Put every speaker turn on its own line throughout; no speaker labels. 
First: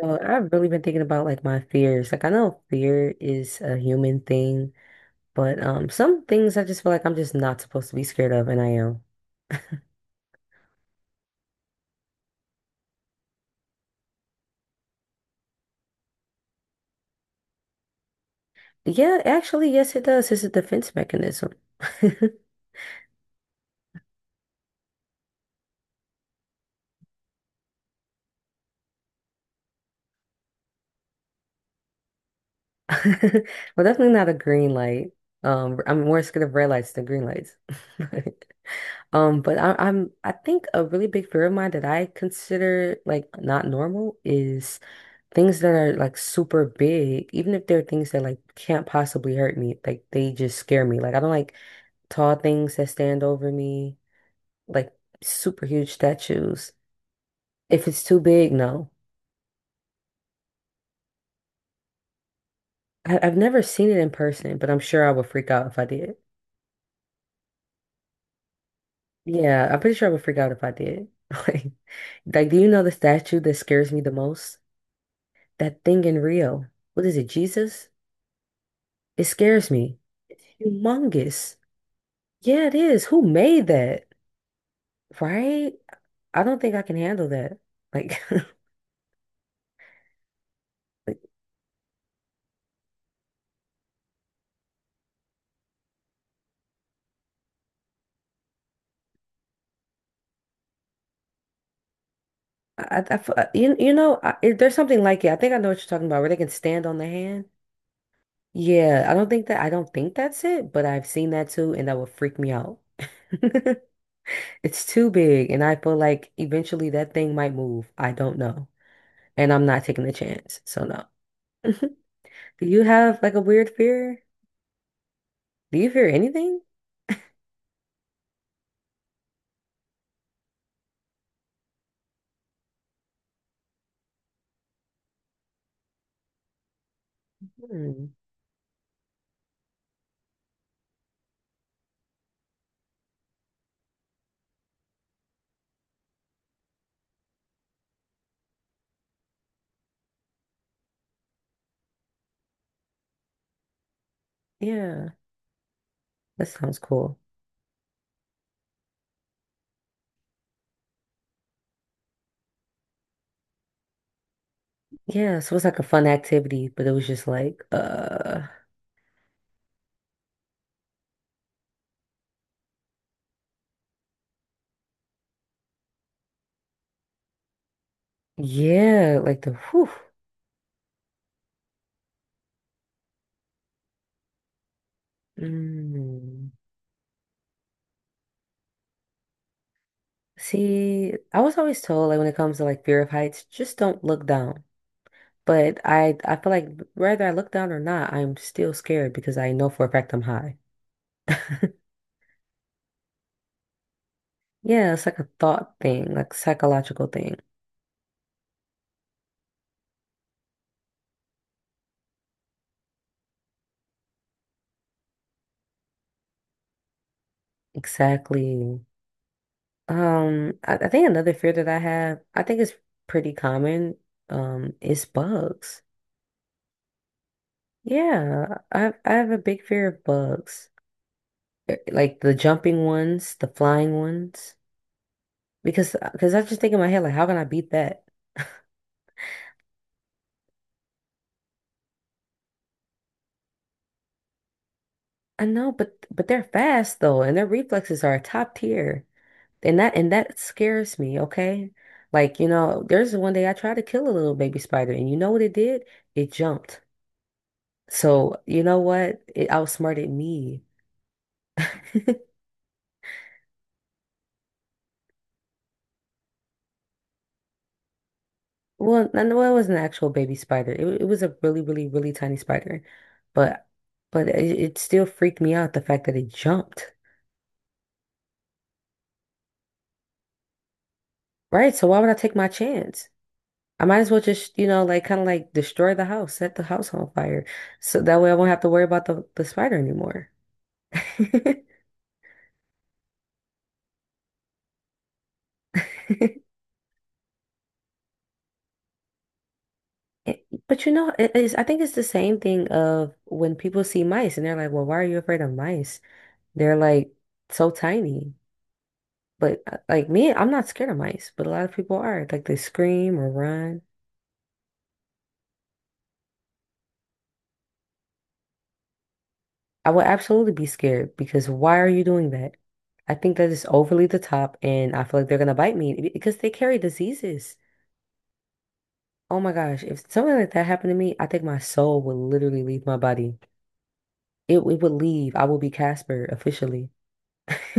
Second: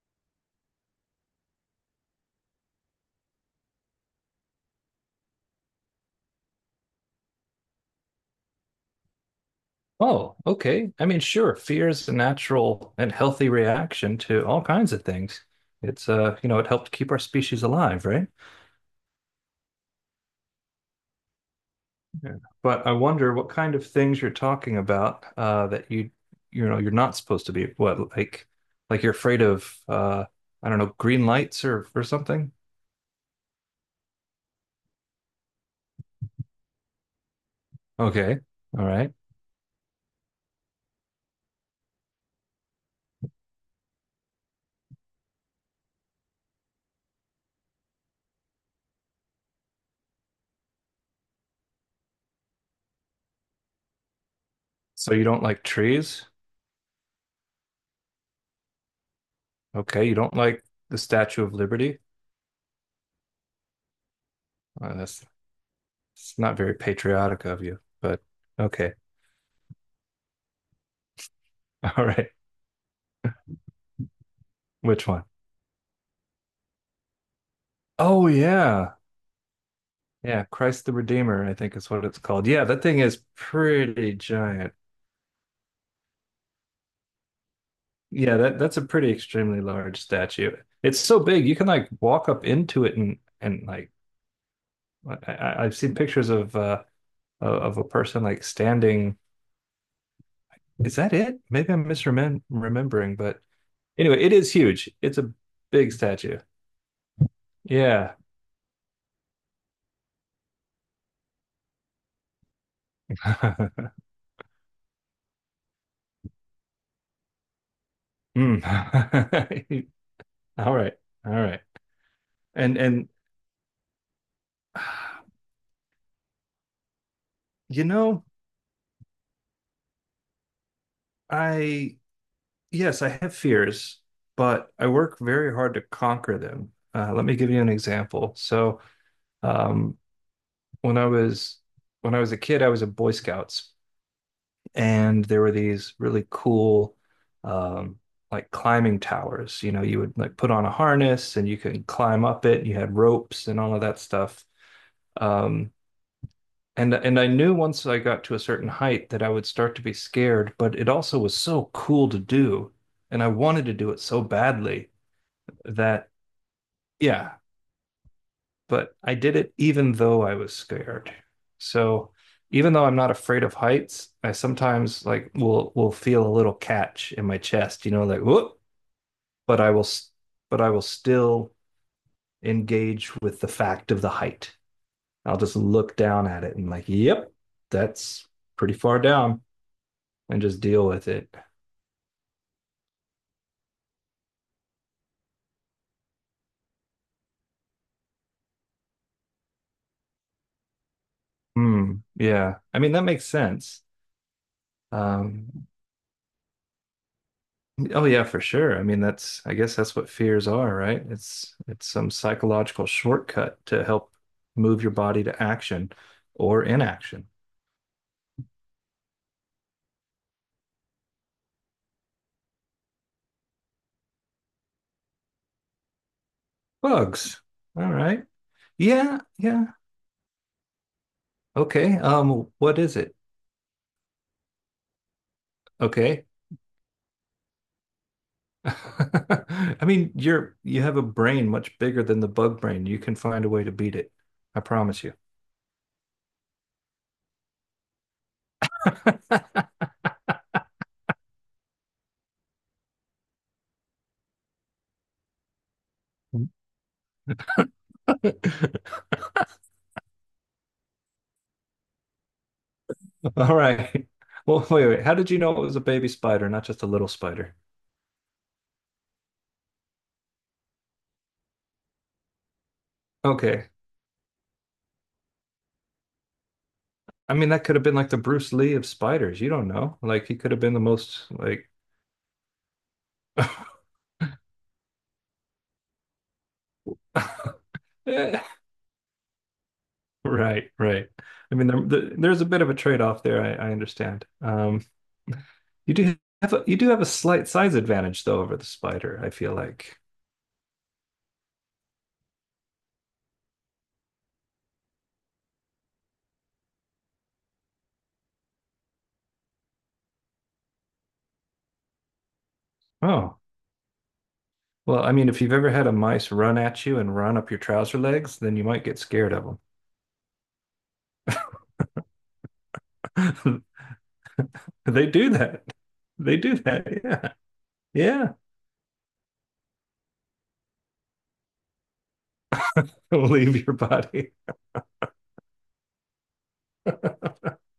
So I've really been thinking about my fears. Like I know fear is a human thing, but some things I just feel like I'm just not supposed to be scared of, and I am.
Oh, okay. I mean, sure, fear is a natural and healthy reaction to all kinds of things. It's you know, it helped keep our species alive, right?
Yeah, actually, yes, it does. It's a defense mechanism.
Yeah. But I wonder what kind of things you're talking about that you're not supposed to be what like you're afraid of I don't know, green lights or something?
Well, definitely not a green light. I'm more scared of red lights than green lights.
Okay. All right.
But I think a really big fear of mine that I consider like not normal is things that are like super big, even if they're things that like can't possibly hurt me, like they just scare me. Like I don't like tall things that stand over me, like
So you don't like
super huge
trees?
statues. If it's too big, no.
Okay, you don't like the Statue of Liberty?
I've never seen it in person, but I'm sure I would
That's
freak out if I did.
it's not very patriotic of you, but okay.
Yeah, I'm pretty sure I would freak out if I did. Like,
All right.
like, do you know the statue that scares me the most?
Which one?
That thing in Rio. What is it, Jesus?
Oh yeah.
It scares me. It's
Yeah, Christ the Redeemer, I
humongous.
think is what it's called. Yeah,
Yeah, it
that thing
is. Who
is
made that?
pretty giant.
Right? I don't think I can handle that. Like,
Yeah, that's a pretty extremely large statue. It's
like
so big you can like walk up into it and like I've seen pictures of of a person like standing. Is that it? Maybe I'm
I
remembering,
feel-
but
you know,
anyway, it
I,
is
it- there's
huge.
something
It's
like it.
a
I think I know what you're
big
talking about, where they
statue.
can stand on the hand.
Yeah.
Yeah, I don't think that's it, but I've seen that too, and that would freak me out. It's too big, and I feel like eventually that thing might move. I don't know. And I'm not
Mm.
taking the chance.
All
So
right.
no.
All right.
Do you
And
have like a weird fear? Do you fear anything?
you know, I Yes, I have fears, but I work very hard to conquer them. Let me give you an
Hmm.
example. So, um, when I was when I was a kid, I was in Boy Scouts, and there were these really cool, um, like climbing towers. You know, you would like put on a harness and you could climb up it. You had ropes and all of that stuff.
Yeah,
Um,
that sounds
and
cool.
and I knew once I got to a certain height that I would start to be scared, but it also was so cool to do, and I wanted to do it so badly
Yeah, so it's like a fun
that
activity, but it was just
yeah
like,
but I did it even though I was scared. So even though I'm not afraid of heights, I sometimes like will feel a little catch in my chest, you know, like whoop.
yeah, like the
but i will
whew.
but I will still engage with the fact of the height. I'll just look down at
Mm.
it and like, yep, that's pretty far down and just deal with
See,
it.
I was always told like when it comes to like fear of heights, just don't look down. But I feel like whether I look down or not, I'm still scared because I know for a fact I'm high.
Hmm, yeah, I mean that makes sense.
Yeah, it's like a
um
thought thing, like psychological thing.
Oh yeah, for sure. I mean, that's I guess that's what fears are, right? It's some psychological shortcut to help move your body to action or inaction.
Exactly. I think another fear that I have, I think it's pretty common, is bugs.
Bugs. All right.
Yeah, I
Yeah,
have a big
yeah.
fear of bugs. Eh,
Okay.
like the
What
jumping
is it?
ones, the flying ones. Because
Okay.
because I just think in my head, like, how can I beat that?
I mean, you're you have a brain much bigger than the bug brain. You can find a way to beat it. I promise you.
I know, but they're fast though, and their reflexes are top tier. And that scares me, okay? Like, you know, there's one day I tried to kill a little baby spider, and you know what it did? It jumped. So, you know what? It outsmarted me.
All right. Well, wait, wait. How did you know it was a baby spider, not just a little spider?
Well, no, it was an actual baby spider. It was a really, really, really tiny spider, but
Okay.
it still freaked me out the fact that it jumped.
I mean, that could have been like the Bruce Lee of spiders. You don't know. Like he could have been the most like.
Right? So why would I take my chance? I might as well just, you know, like kind of like destroy the house, set the house on fire, so that way I
Eh,
won't have to worry about the spider anymore.
right, right. I mean, there's a bit of a trade-off there. I understand. You do have a, you do have a slight size advantage though over the spider. I feel like.
It- But you know, it is, I think it's the same thing of when people see mice and they're like, "Well, why are you afraid of mice? They're like so tiny." But like me, I'm not scared of mice, but a lot of people are. Like they scream or
Oh,
run.
well, I mean, if you've ever had a mice run at you and run up your trouser legs, then you might get scared of
I would absolutely be scared because why are you doing that? I think that
them.
is overly the top, and I
They
feel like
do
they're gonna
that.
bite me
They
because they
do
carry
that. Yeah,
diseases.
yeah.
Oh my gosh, if something like that happened to me, I think my soul would literally leave my body.
Leave your body.
It would leave. I would be Casper officially.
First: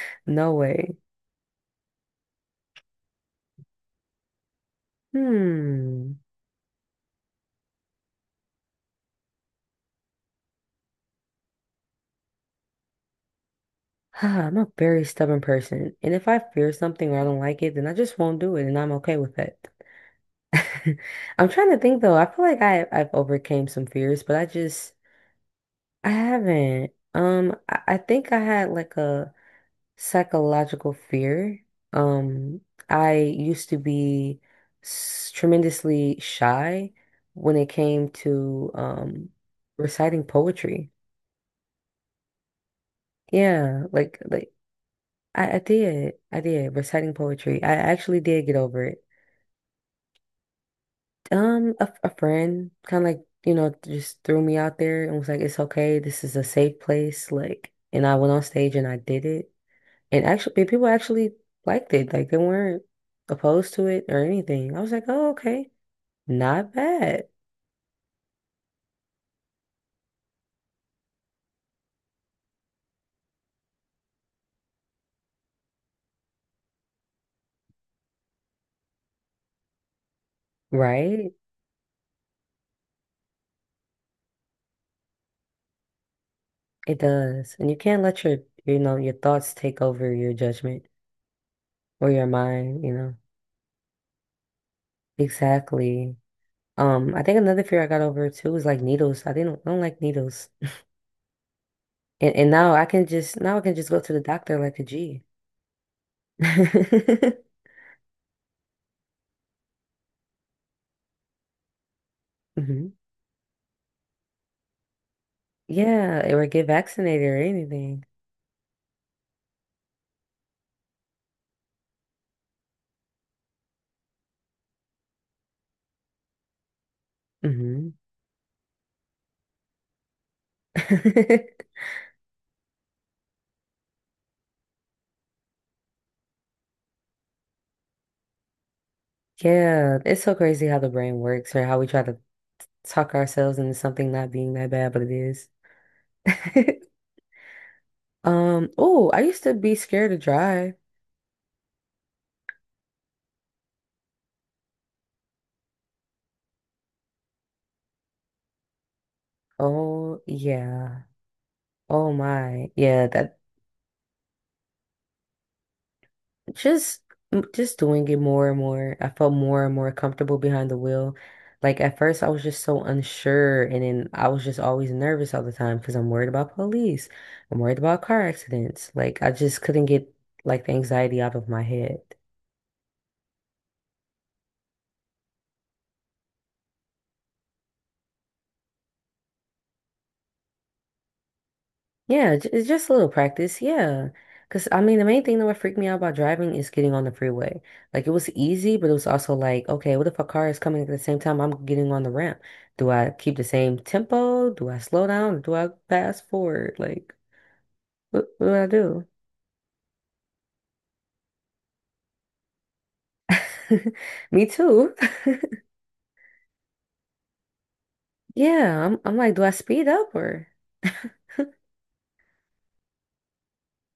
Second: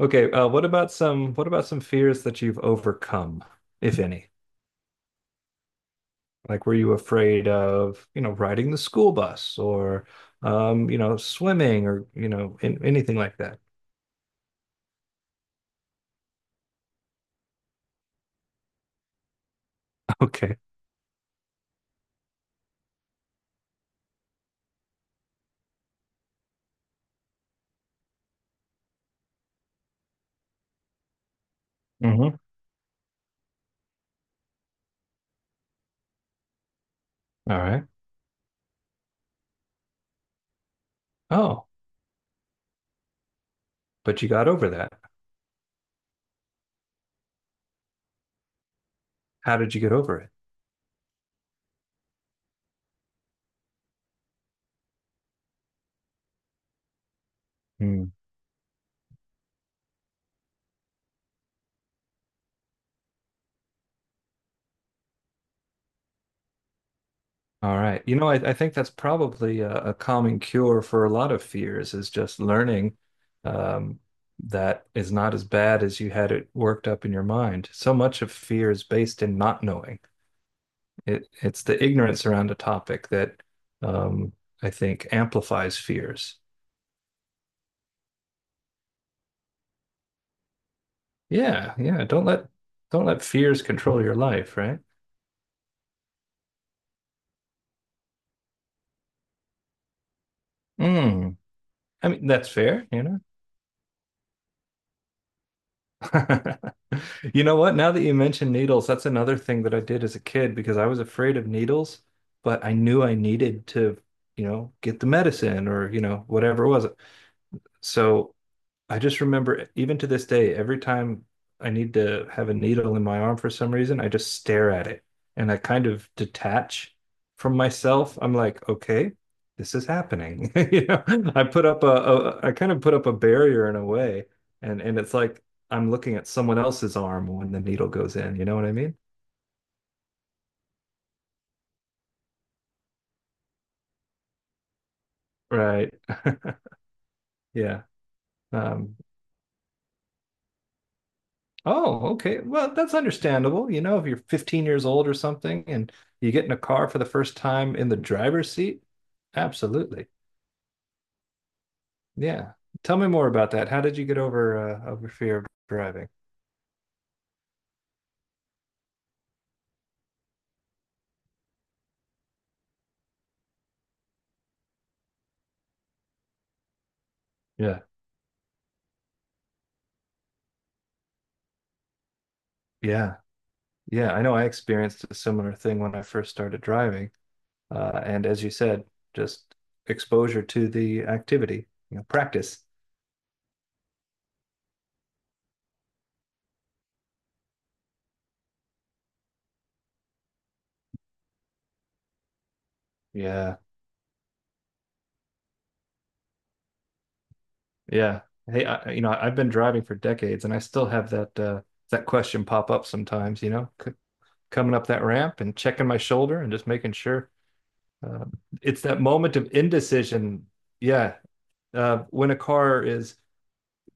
Okay,
No way.
what about some fears that you've overcome, if any?
Hmm.
Like, were you afraid of, you know, riding the school bus or, you know, swimming or, anything like that?
I'm a very stubborn person, and if I fear something or I don't like it, then I just won't do it, and I'm okay with that.
Okay.
I'm trying to think though. I feel like I've overcame some fears, but I just I haven't. I think I had like a psychological fear.
Hmm.
Um, I used to be tremendously shy when
All
it
right.
came to reciting poetry.
Oh,
Yeah,
but you got
like
over that.
I did. I did reciting poetry. I actually did get over it.
How did you get over it?
A friend kind of like, you know, just threw me out there and was like, it's okay. This is a safe place. Like, and
Hmm.
I went on stage and I did it. And actually, and people actually liked it. Like, they weren't opposed to it or anything. I was like, oh, okay. Not bad.
All right. You know, I think that's probably a common cure for a lot of fears is just learning, um, that is not as bad as you had it worked up in your mind. So much of fear is based in not knowing.
Right?
It's the ignorance around a topic that um, I think amplifies fears.
It does. And you can't let your, you know, your thoughts take over your judgment
Yeah, yeah.
or your mind, you
Don't
know.
let fears control your life, right?
Exactly. I think another fear I got over too is like needles. I don't like needles.
Mm. I mean, that's
And now I
fair, you
can
know.
just now I can just go to the doctor like a G.
You know what? Now that you mention needles, that's another thing that I did as a kid because I was afraid of needles, but I
Hmm.
knew I needed to, you know, get the medicine or, you know,
Yeah, or
whatever
get
it was.
vaccinated or anything.
So I just remember, even to this day, every time I need to have a needle in my arm for some reason, I just stare at it and I kind of detach from
Hmm.
myself. I'm like, okay, this is happening. You know, I put up I kind of put up a barrier in a way, and it's like I'm looking at someone else's arm when the needle goes in. You know what I mean?
Yeah, it's so crazy how the brain works or how we try to talk ourselves into something not being that bad, but it is.
Right. Yeah. Um,
Oh, I used to be scared to drive.
oh, okay. Well, that's understandable. You know, if you're 15 years old or something and you get in a car for the first time in the driver's seat, absolutely.
Oh, yeah. Oh
Yeah.
my.
Tell
Yeah,
me more
that
about that. How did you get over over fear of driving?
Just just doing it more and more. I felt more and more comfortable behind the wheel. Like at first I was just so unsure and then I was just always nervous all the time because I'm worried about police. I'm worried
Yeah.
about car accidents. Like I just couldn't get like the anxiety out of my head.
Yeah. Yeah, I know I experienced a similar thing when I first started driving. And as you said, just exposure to the activity, you know,
Yeah,
practice.
it's just a little practice. Yeah. Because I mean, the main thing that would freak me out about driving is getting on the freeway. Like, it was easy, but it was also like, okay, what if a car is coming at the same time I'm getting on the ramp? Do I keep the
Yeah.
same tempo? Do I slow down? Do I pass forward? Like,
Yeah.
what do
Hey,
I
I, you
do?
know, I've been driving for decades and I still have that that question pop up sometimes, you know. C-
Me
coming up
too.
that ramp and checking my shoulder and just making sure. Uh, it's
Yeah,
that
I'm like,
moment
do
of
I speed up or?
indecision. Yeah. When a car is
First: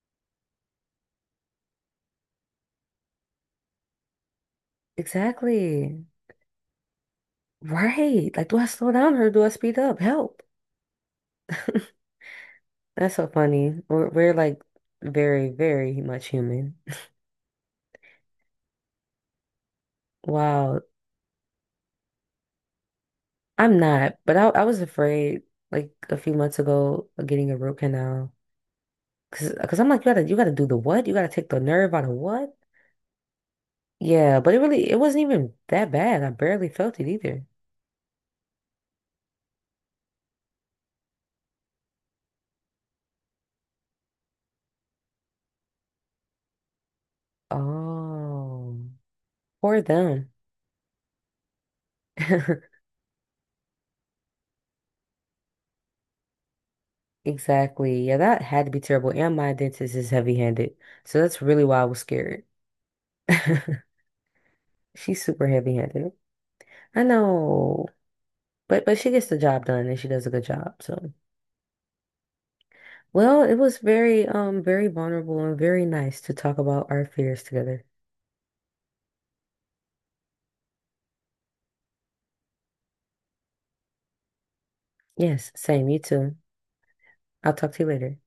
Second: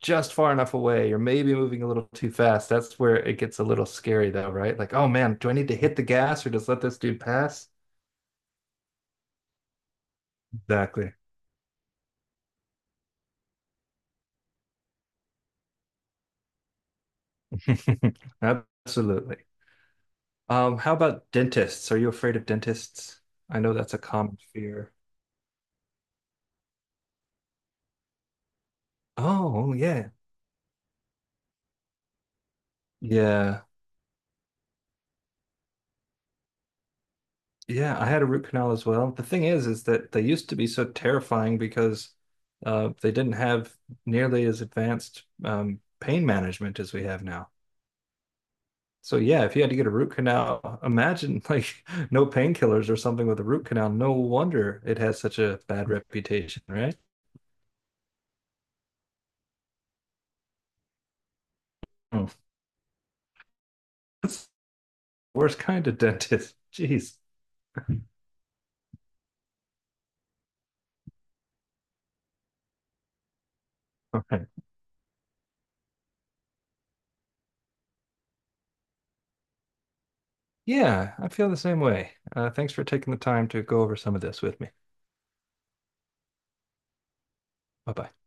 just far enough away or maybe moving a little too fast, that's where it gets a little scary, though, right? Like, oh man, do I need to hit the
Exactly.
gas or just let this dude pass?
Right. Like, do I slow down or do I speed up? Help.
Exactly.
That's so funny. We're like very, very much human.
Absolutely.
Wow,
How about dentists? Are you afraid of dentists? I know
I'm
that's a
not, but
common
I was
fear.
afraid like a few months ago of getting a root canal because
Oh,
because I'm like
yeah.
you gotta do the what? You gotta take the nerve out of what?
Yeah.
Yeah, but it really it wasn't even that bad. I barely felt it either.
Yeah, I had a root canal as well. The thing is that they used to be so terrifying because they didn't have nearly as advanced pain management as we have now.
Oh,
So yeah, if you had to
poor
get a root
them.
canal, imagine like no painkillers or something with a root canal. No wonder it has such a bad reputation, right?
Exactly. Yeah, that had to be terrible. And my dentist is heavy-handed, so that's really why I was
Oh,
scared.
that's
She's
the
super
worst kind of
heavy-handed.
dentist.
I
Jeez.
know, but she gets the job done and she does a good job. So. Well, it was
All
very,
right.
very vulnerable and very nice to talk about our fears together.
Yeah, I feel the same way. Thanks for taking the time to go over some of this with me.
Yes, same, you too. I'll talk to you
Bye bye.
later.